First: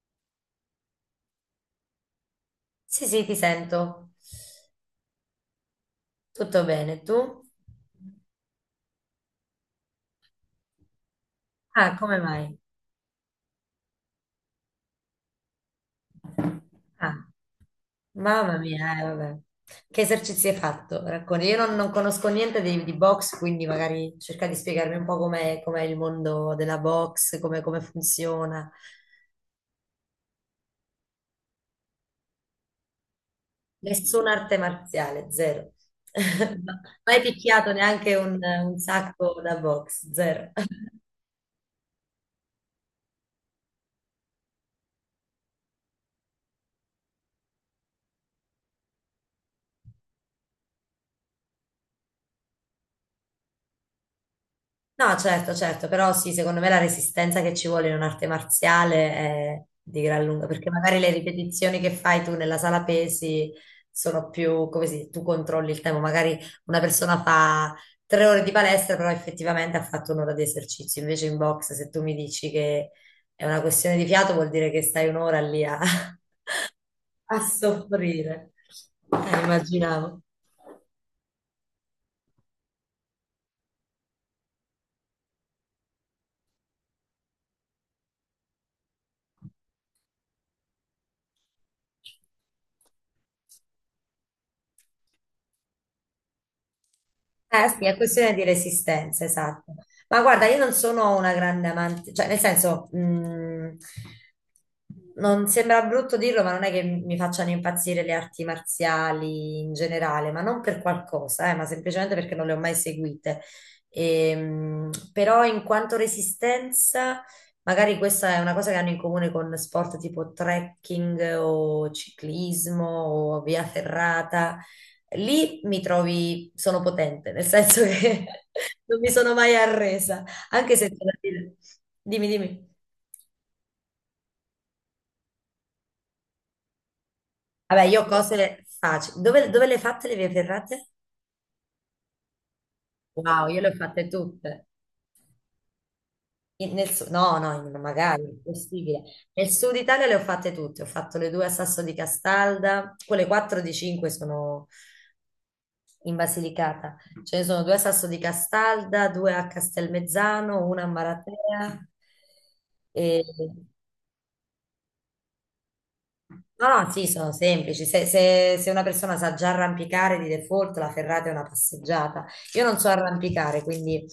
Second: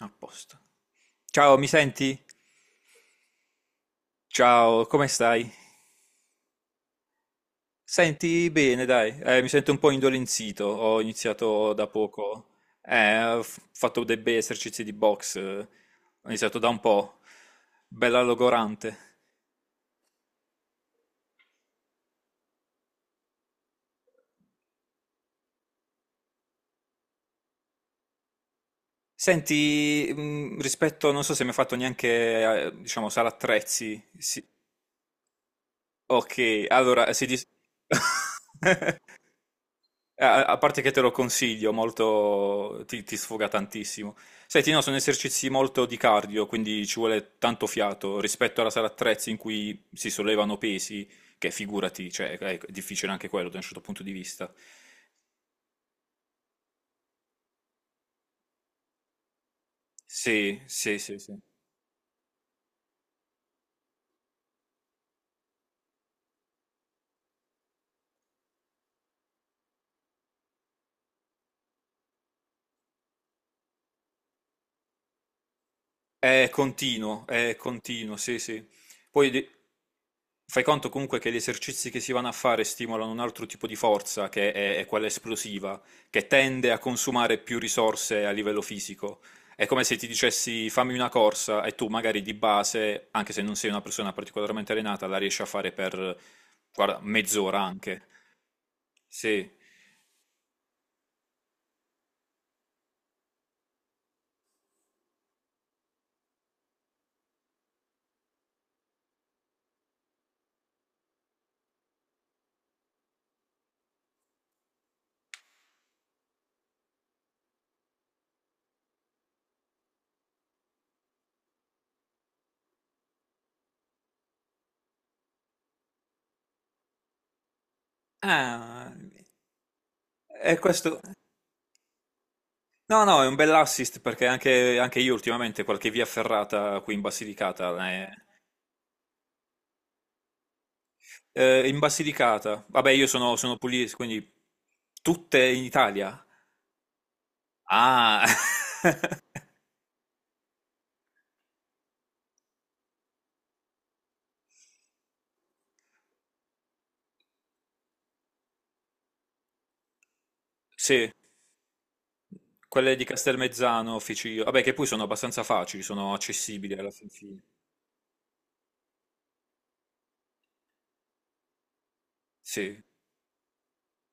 A posto. Ciao, mi senti? Sì, sì, ti sento. Ciao, come stai? Tutto bene, tu? Senti bene, dai. Mi sento un po' indolenzito. Ho iniziato da Ah, come poco. mai? Ho fatto dei bei esercizi di box. Ho iniziato da un Ah, po'. Bella mamma logorante. mia, vabbè. Che esercizi hai fatto? Racconti. Io non conosco niente di box, quindi magari cerca di spiegarmi un po' com'è il mondo della box, come funziona. Senti, rispetto, non so se mi hai fatto neanche, diciamo, sala attrezzi. Nessuna Sì. arte marziale, zero. Ok, allora Mai si dis... picchiato neanche un sacco da box, A zero. a parte che te lo consiglio, molto... ti sfoga tantissimo. Senti, no, sono esercizi molto di cardio, quindi ci vuole tanto fiato rispetto alla sala attrezzi in cui si sollevano pesi, che figurati, cioè, è difficile anche quello da un certo punto di vista. No, certo, certo, però sì, secondo me la resistenza che ci vuole in un'arte marziale è di gran lunga, Sì, perché sì, magari le sì, sì. ripetizioni che fai tu nella sala pesi sono più, come si dice, tu controlli il tempo, magari una persona fa 3 ore di palestra, però effettivamente ha fatto un'ora di esercizio, invece in box se tu mi dici che è una questione di fiato vuol dire che stai un'ora lì a, a È continuo, sì, soffrire, sì. Poi de- immaginavo. fai conto comunque che gli esercizi che si vanno a fare stimolano un altro tipo di forza, che è quella esplosiva, che tende a consumare più risorse a livello fisico. È come se ti dicessi fammi una corsa e tu magari di base, anche se non sei una persona particolarmente allenata, la riesci a fare per, guarda, mezz'ora Eh sì, è anche. questione di resistenza, Sì. esatto. Ma guarda, io non sono una grande amante, cioè nel senso, non sembra brutto dirlo, ma non è che mi facciano impazzire le arti marziali in generale, ma non per qualcosa, ma semplicemente perché non le ho mai seguite. E, però in quanto resistenza, magari questa è una cosa che hanno in comune con sport tipo trekking o ciclismo o via ferrata. Lì mi trovi, sono potente, nel senso che Ah, non mi sono mai arresa, è anche se, c'è questo. da dire- Dimmi, dimmi. No, no, è un bell'assist perché anche, anche io ultimamente qualche via ferrata qui in Vabbè, Basilicata. io ho cose facili. Dove le hai fatte le vie ferrate? In Basilicata, vabbè, Wow, sono io le ho pugliese, fatte quindi tutte. tutte in Italia. In- nel su- no, no, in- magari, Ah, impossibile. Nel sud Italia le ho fatte tutte. Ho fatto le due a Sasso di Castalda, quelle 4 di 5 sono in Basilicata. Ce ne sono due a Sasso di Castalda, due a Castelmezzano, una a sì, Maratea. quelle di E Castelmezzano, Ficino, vabbè, che poi sono abbastanza facili, sono No, accessibili alla no, sì, fin sono fine. semplici. Se una persona sa già arrampicare di default, la ferrata è una passeggiata. Io non Sì. so arrampicare, quindi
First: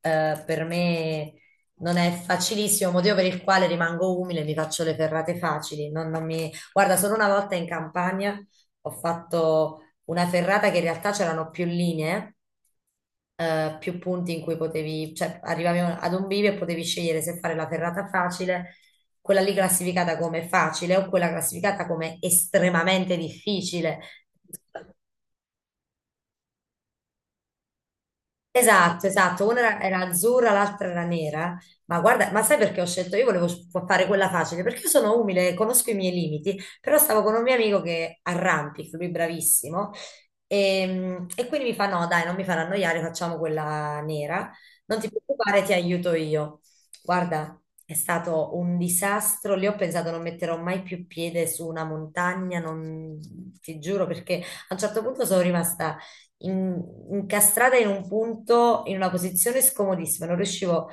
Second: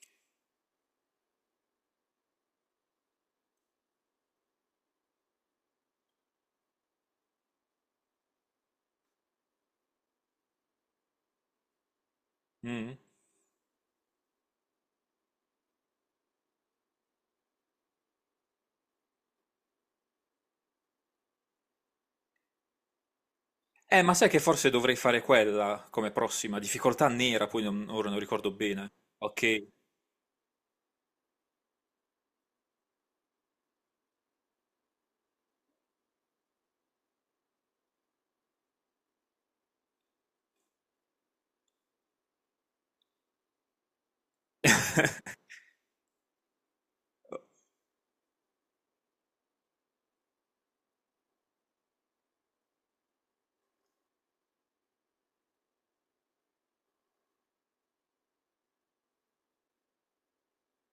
per me non è facilissimo, motivo per il quale rimango umile, mi faccio le ferrate facili. Non- non mi- Guarda, solo una volta in campagna ho fatto una ferrata che in realtà c'erano più linee, Mm. Più punti in cui potevi, cioè arrivavi ad un bivio e potevi scegliere se fare la ferrata facile, quella lì classificata come facile o quella classificata come estremamente difficile. Ma sai che forse dovrei fare quella come prossima? Difficoltà nera, poi ora non ricordo bene. Esatto, esatto, una Ok. era azzurra, l'altra era nera, ma guarda, ma sai perché ho scelto? Io volevo fare quella facile, perché io sono umile, conosco i miei limiti, però stavo con un mio amico che arrampica, lui bravissimo, e quindi mi fa no, dai, non mi farà annoiare, facciamo quella nera, non ti preoccupare, ti aiuto io. Guarda, è stato un disastro, lì ho pensato non metterò mai più piede su una montagna, non ti giuro, perché a un certo punto sono rimasta in- incastrata in un punto, in una posizione scomodissima, non riuscivo,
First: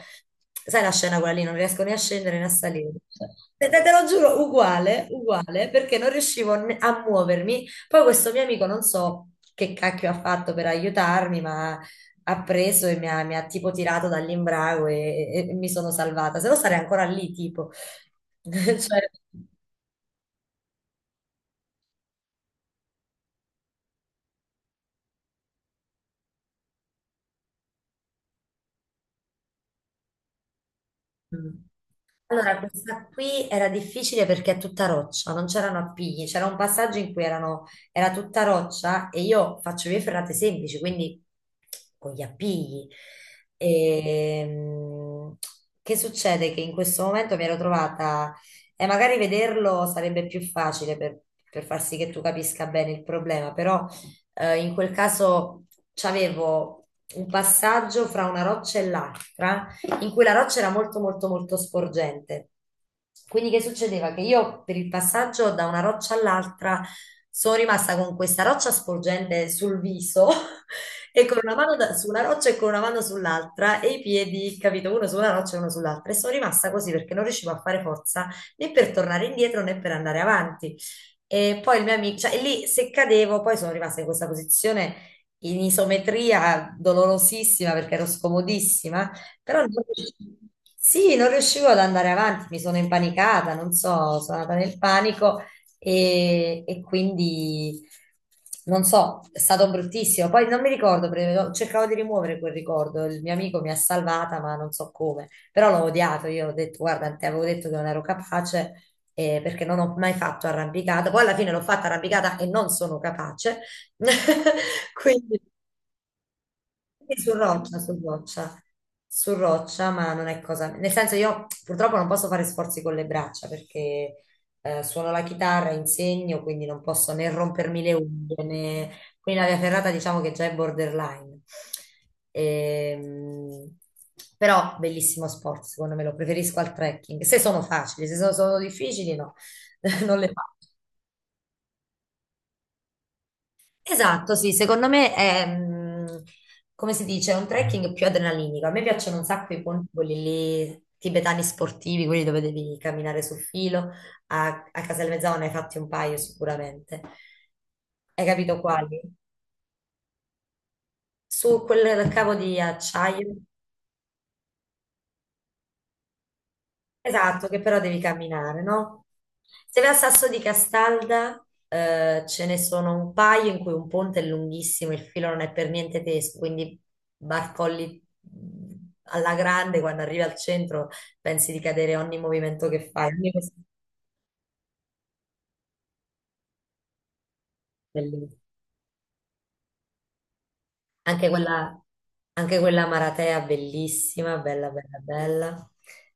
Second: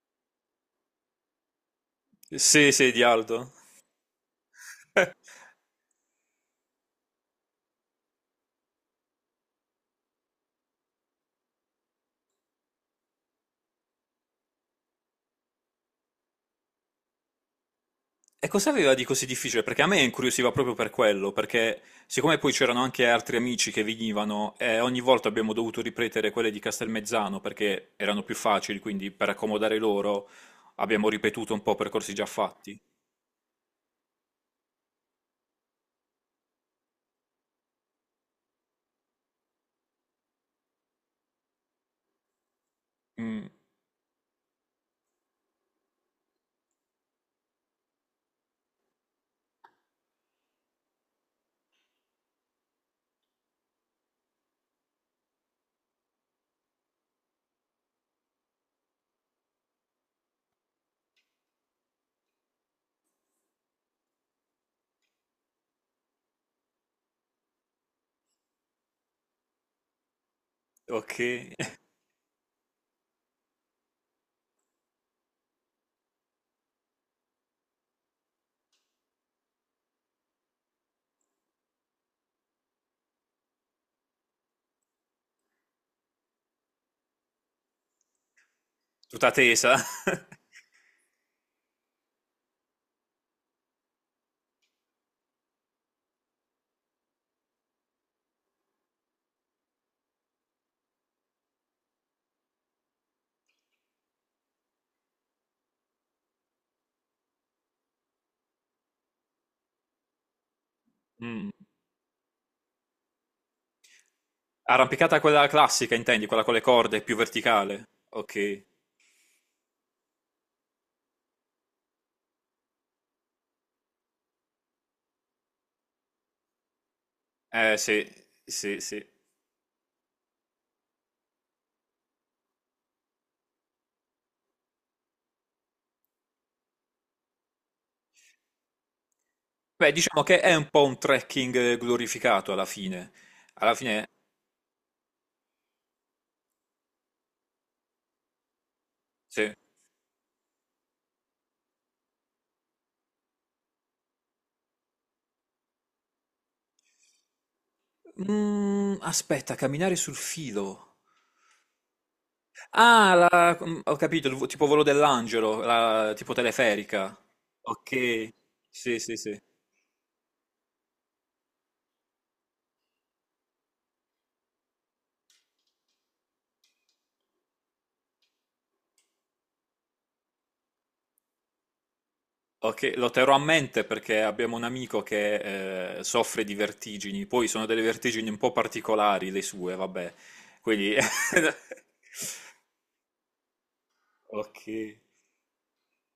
sai la scena quella lì, non riesco né a scendere né a Sì, sì, salire. di Aldo. Te lo giuro, uguale, uguale, perché non riuscivo a muovermi. Poi questo mio amico, non so che cacchio ha fatto per aiutarmi, ma ha preso e mi ha tipo tirato dall'imbrago e mi sono salvata, se no sarei ancora lì, tipo. E cosa aveva di Cioè. così difficile? Perché a me incuriosiva proprio per quello, perché siccome poi c'erano anche altri amici che venivano, e ogni volta abbiamo dovuto ripetere quelle di Castelmezzano perché erano più facili, quindi per accomodare loro abbiamo Mm. ripetuto un po' percorsi già Allora, fatti. questa qui era difficile perché è tutta roccia, non c'erano appigli, c'era un passaggio in cui era tutta roccia e io faccio vie ferrate semplici, quindi con gli appigli. Mm, Ehm, che succede? Che in questo momento mi ero trovata, e magari vederlo sarebbe più facile per far sì che tu capisca bene il problema, però in quel caso c'avevo un passaggio fra una roccia e l'altra in cui la roccia era molto molto molto sporgente. Quindi che succedeva? Che io per il passaggio da una roccia all'altra sono rimasta con questa roccia sporgente sul viso ok. e con una mano su una roccia e con una mano sull'altra e i piedi, capito, uno su una roccia e uno sull'altra. E sono rimasta così perché non riuscivo a fare forza né per tornare indietro né per andare avanti. E poi il mio amico, cioè lì se cadevo, poi sono rimasta in questa posizione in isometria dolorosissima perché ero scomodissima, Tutta però tesa. non riuscivo, sì, non riuscivo ad andare avanti, mi sono impanicata, non so, sono andata nel panico e quindi non so, è stato bruttissimo. Poi non mi ricordo, perché cercavo di rimuovere quel ricordo, il mio amico mi ha salvata, ma non so come, però l'ho odiato, io ho detto, guarda, ti avevo detto che non ero capace. Perché non ho mai fatto arrampicata, poi alla Mm. fine l'ho fatta arrampicata e non sono capace, Arrampicata quindi quella classica, intendi? Quella con le corde, più sì, su roccia, verticale. su Ok. roccia, su roccia, ma non è cosa. Nel senso, io purtroppo non posso fare sforzi con le braccia perché suono la chitarra, insegno, quindi non posso né Eh rompermi le sì, unghie sì, né. sì. Quindi la via ferrata diciamo che già è borderline. Ehm, Però bellissimo sport, secondo me lo preferisco al trekking. Se sono facili, se sono difficili, no, Beh, non diciamo le che è un faccio. po' un trekking glorificato alla fine. Alla fine, Esatto, sì, secondo me come si dice, è un trekking più adrenalinico. A me piacciono un sì. sacco i ponti, quelli lì, tibetani sportivi, quelli dove devi camminare sul filo. A Casal ne hai fatti un paio sicuramente. Hai capito Mm, quali? aspetta, camminare sul filo. Su quel cavo di Ah, acciaio. Ho capito, il tipo volo dell'angelo, tipo teleferica. Esatto, che però devi Ok, camminare, sì, no? sì, sì. Se vai a Sasso di Castalda, ce ne sono un paio in cui un ponte è lunghissimo, il filo non è per niente teso, quindi barcolli, alla grande. Quando arrivi al centro pensi di cadere ogni movimento che Ok, fai, lo ogni terrò a cosa è mente perché abbiamo un amico che soffre di vertigini, poi sono delle vertigini un bellissima. po' particolari le sue, vabbè. Quindi... Anche quella, anche quella Maratea bellissima, Ok. bella, bella, bella.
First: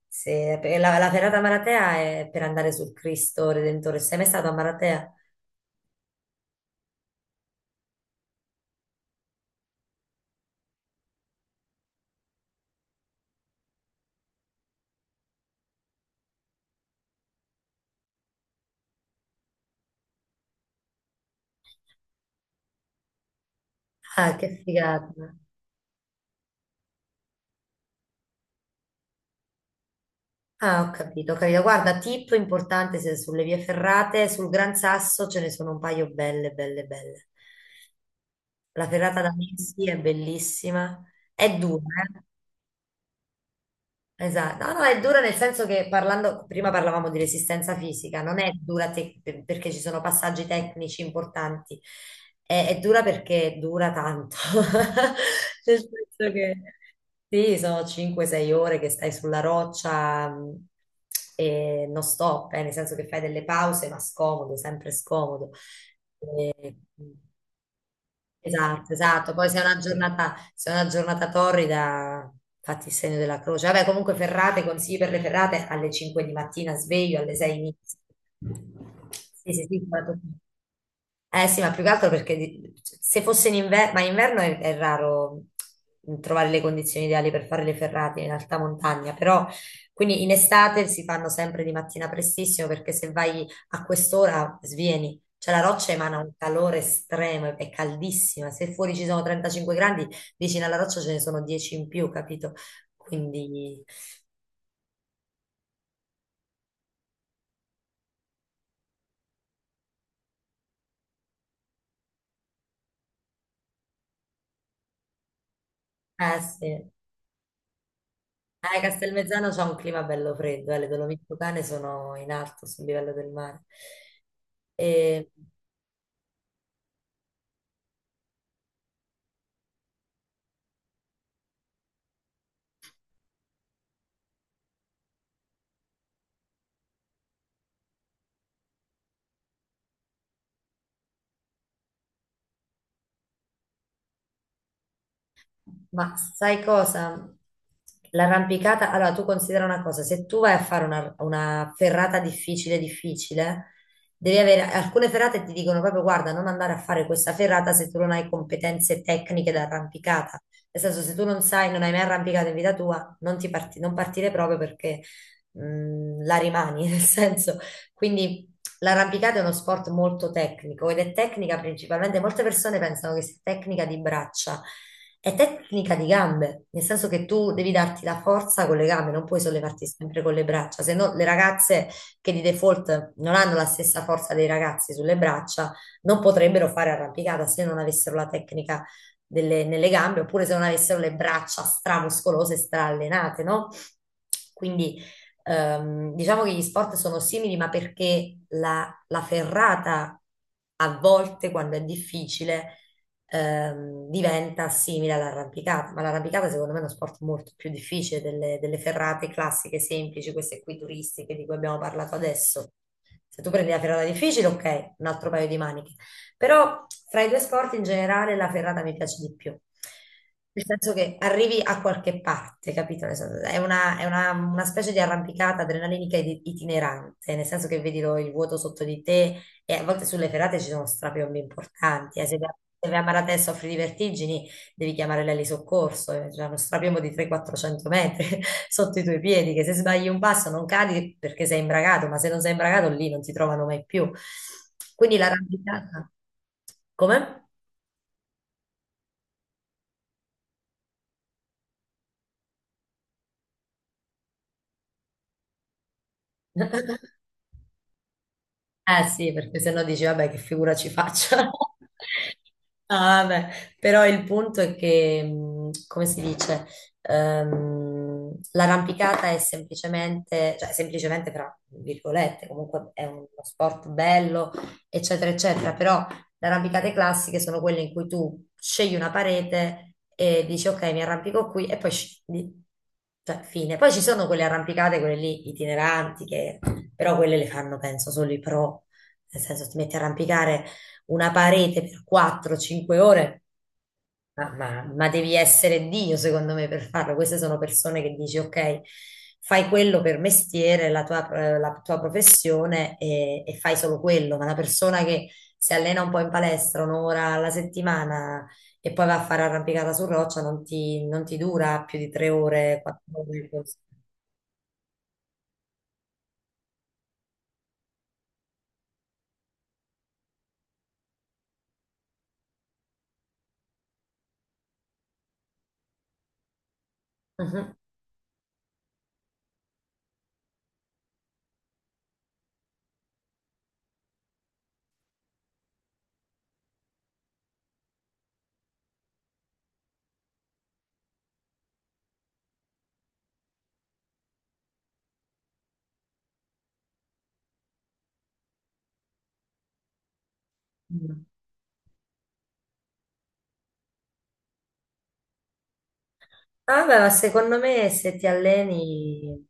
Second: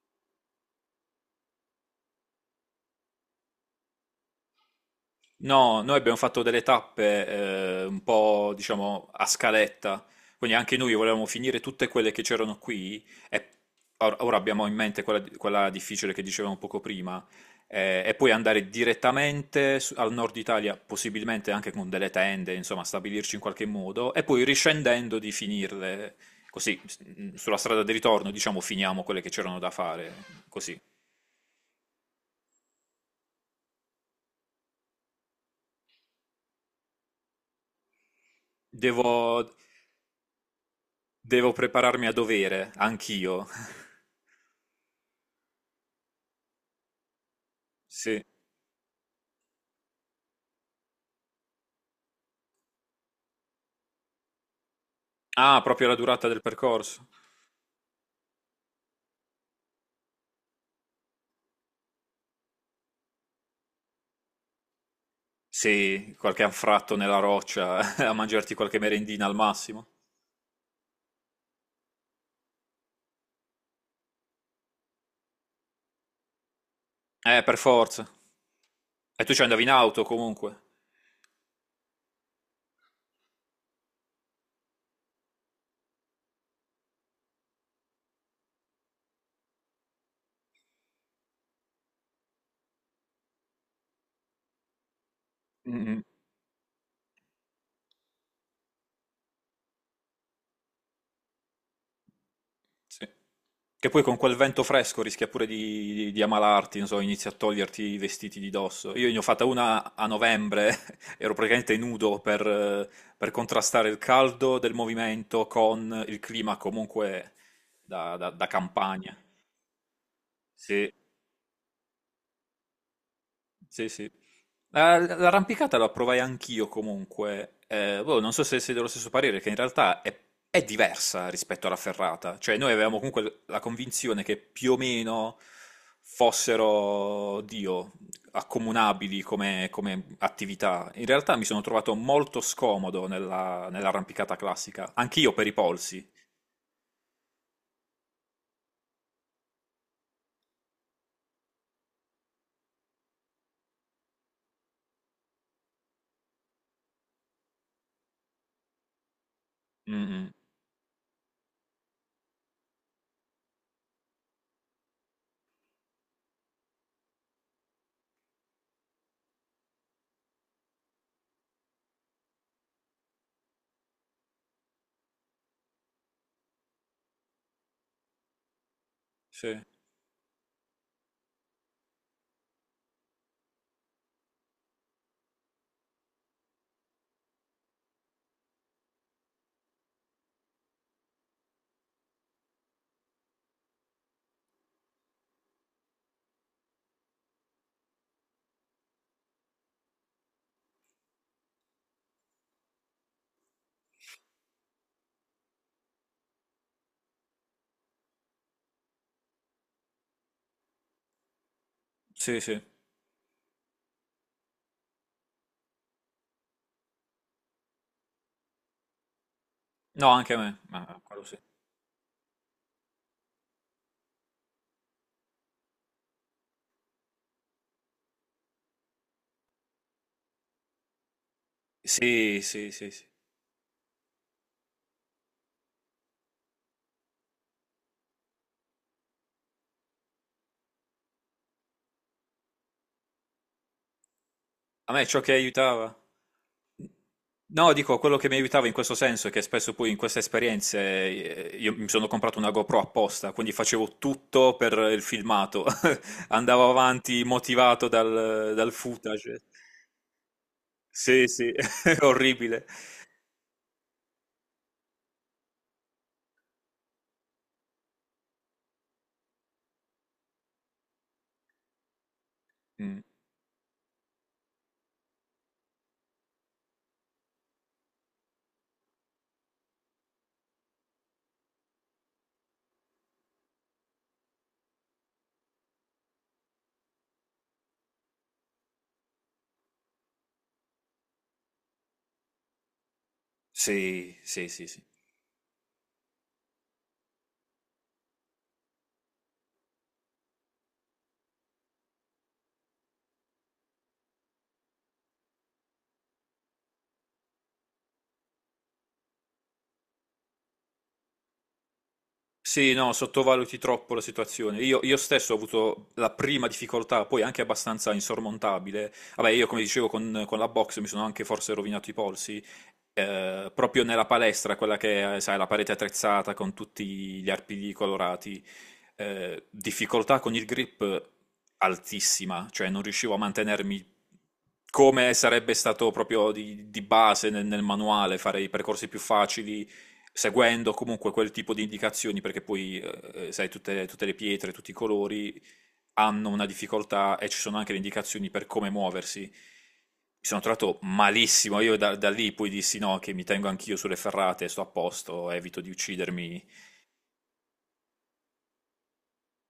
Perché la ferrata Maratea è per andare sul Cristo Redentore. Sei mai stato a Maratea? No, noi abbiamo fatto delle tappe un po', diciamo, a scaletta, quindi anche noi volevamo finire tutte quelle che c'erano qui e ora abbiamo in mente quella, quella difficile che dicevamo poco prima e poi andare direttamente al nord Italia, possibilmente anche con delle tende, insomma, stabilirci in qualche modo e Ah, poi che riscendendo di figata! finirle così, sulla strada di ritorno, diciamo, finiamo quelle che c'erano da fare, così. Ah, ho capito, ho capito. Guarda, tip importante se sulle vie ferrate, sul Gran Sasso ce ne sono un paio belle, belle, belle. La ferrata da Devo, Messi è bellissima, devo è dura, prepararmi a eh? dovere, anch'io. Esatto, no, no, è dura nel senso che parlando, prima parlavamo di resistenza Sì. fisica, non è dura perché ci sono passaggi tecnici importanti, è dura perché dura tanto, Ah, nel proprio la durata senso del che percorso. sì, sono 5-6 ore che stai sulla roccia, e non stop, nel senso che fai delle pause, ma scomodo, sempre scomodo. Sì, qualche E- anfratto mm, nella roccia a mangiarti qualche Esatto, merendina al esatto. Poi massimo. Se è una giornata torrida, fatti il segno della croce. Vabbè, comunque ferrate, consigli per le ferrate alle 5 di mattina, sveglio, alle Per 6 inizio. forza. E tu ci Sì, andavi sì, in sì, auto guarda. comunque. Eh sì, ma più che altro perché se fosse in inverno, ma in inverno è raro trovare le condizioni ideali per fare le ferrate in alta montagna, però quindi in estate si fanno sempre di mattina prestissimo perché se vai a quest'ora svieni, cioè la roccia Mm, emana un calore estremo, è caldissima. Se fuori ci sono 35 gradi, vicino alla roccia ce ne sono 10 in più, capito? sì. Quindi, Che poi con quel vento fresco rischia pure di, di ammalarti, non so, inizi a toglierti i vestiti di dosso. Io ne ho fatta una a novembre, ero praticamente nudo per contrastare il caldo del movimento con il eh clima sì. comunque da, da campagna. Castelmezzano c'ha un clima bello freddo, le Sì. Dolomiti Lucane sono in alto sul livello del mare. Sì, sì. E- L'arrampicata la provai anch'io comunque. Boh, non so se sei dello stesso parere, che in realtà è diversa rispetto alla ferrata. Cioè, noi avevamo comunque la convinzione che più o meno fossero, Dio, accomunabili come, come attività. In realtà mi sono trovato molto scomodo nella, nell'arrampicata classica, anch'io per i polsi. Ma sai cosa? L'arrampicata, allora tu considera una cosa, se tu vai a fare una ferrata difficile, difficile, devi avere alcune ferrate ti dicono proprio guarda, non andare a fare questa ferrata se tu non hai competenze tecniche da Mm, mm. arrampicata. Nel senso, se tu non sai, non hai mai arrampicato in vita tua, non partire proprio perché la rimani, nel senso. Quindi, l'arrampicata è uno sport molto tecnico ed è tecnica principalmente, molte persone pensano che sia tecnica di braccia, è tecnica di gambe, nel senso che tu devi darti la forza con le gambe, non puoi Sì, sollevarti sempre con le braccia, se no le ragazze che di default non hanno la stessa forza dei ragazzi sulle braccia non potrebbero fare arrampicata se non avessero la tecnica nelle gambe oppure se non avessero le braccia stramuscolose, straallenate, no? Quindi, diciamo che gli sport sono simili, ma perché la ferrata a volte, quando è difficile, diventa simile all'arrampicata. Ma l'arrampicata, secondo me, è uno sport molto più difficile delle ferrate classiche, semplici, queste qui turistiche di cui abbiamo parlato sì, sì. adesso. Se tu prendi la ferrata difficile, ok, un altro paio di maniche. Però fra i due sport in generale la ferrata mi piace di più. No, anche a me. Nel senso Ma che quello sì. arrivi a qualche parte, capito? Nel senso, una specie di arrampicata adrenalinica ed itinerante, nel senso che vedi il vuoto sotto di te e a volte sulle ferrate ci sono strapiombi importanti. Se Sì, vai sì, sì, se vai a sì. Maratè soffri di vertigini, devi chiamare l'eli soccorso, c'è uno strapiombo di 300-400 metri sotto i tuoi piedi, che se sbagli un passo non cadi perché sei imbragato, ma se non sei imbragato lì non ti trovano mai più. A me Quindi ciò che aiutava? l'arrampicata. Come? No, dico, quello che mi aiutava in questo senso è che spesso poi in queste esperienze io mi sono comprato una GoPro apposta, quindi facevo tutto per il filmato, andavo avanti motivato dal, dal Eh sì, footage. perché sennò dici, vabbè, che figura ci Sì, faccio? sì, orribile. Ah, vabbè. Però il punto è che, come si dice, l'arrampicata è semplicemente, cioè semplicemente fra virgolette, comunque Mm. è uno sport bello, eccetera, eccetera, però le arrampicate classiche sono quelle in cui tu scegli una parete e dici ok, mi arrampico qui e poi scendi. Cioè, fine. Poi ci sono quelle arrampicate, quelle lì itineranti, che però quelle le fanno, penso, solo i pro. Nel senso, ti metti a arrampicare una parete per 4-5 ore, Sì, sì, ma, sì, sì. ma- ma devi essere Dio, secondo me, per farlo. Queste sono persone che dici, ok, fai quello per mestiere, la tua professione e fai solo quello. Ma una persona che si allena un po' in palestra un'ora alla settimana e poi va a fare arrampicata su roccia non ti dura più di tre Sì, ore, no, 4 ore. sottovaluti Così. troppo la situazione. Io stesso ho avuto la prima difficoltà, poi anche abbastanza insormontabile. Vabbè, io come dicevo con la box mi sono anche forse rovinato i polsi, proprio nella palestra, quella che è, sai, la parete attrezzata con tutti gli arpigli colorati. Difficoltà con il grip altissima, cioè non riuscivo a mantenermi come sarebbe stato proprio di base nel, nel manuale, fare i percorsi più facili seguendo comunque quel tipo di indicazioni, perché poi, sai, tutte, tutte le pietre, tutti i colori hanno una difficoltà e ci sono anche le indicazioni per come muoversi. Mi sono trovato Mhm. malissimo, io da, da lì poi dissi no, che mi tengo anch'io sulle ferrate, sto a posto, evito di uccidermi. Ah, beh, ma secondo me se ti alleni,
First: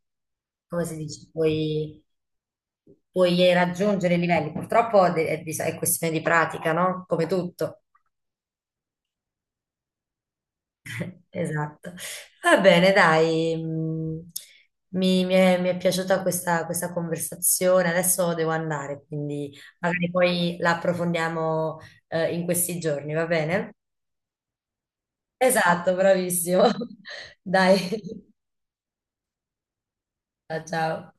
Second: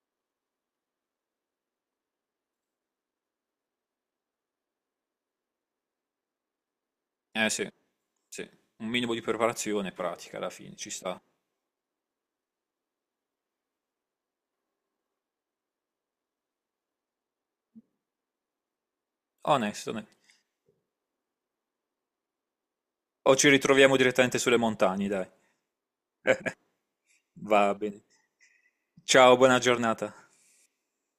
come si dice, puoi raggiungere i livelli. Purtroppo è questione di pratica, no? Come Eh sì, tutto. sì, un minimo di preparazione pratica alla fine, ci sta. Esatto. Va bene, dai. Mi è piaciuta questa conversazione. Adesso devo andare, quindi Onesto, onesto. magari poi la approfondiamo, in questi giorni, va O ci bene? ritroviamo direttamente sulle montagne, dai. Esatto, bravissimo. Va Dai, bene. Ciao, buona giornata. Ciao. Ciao.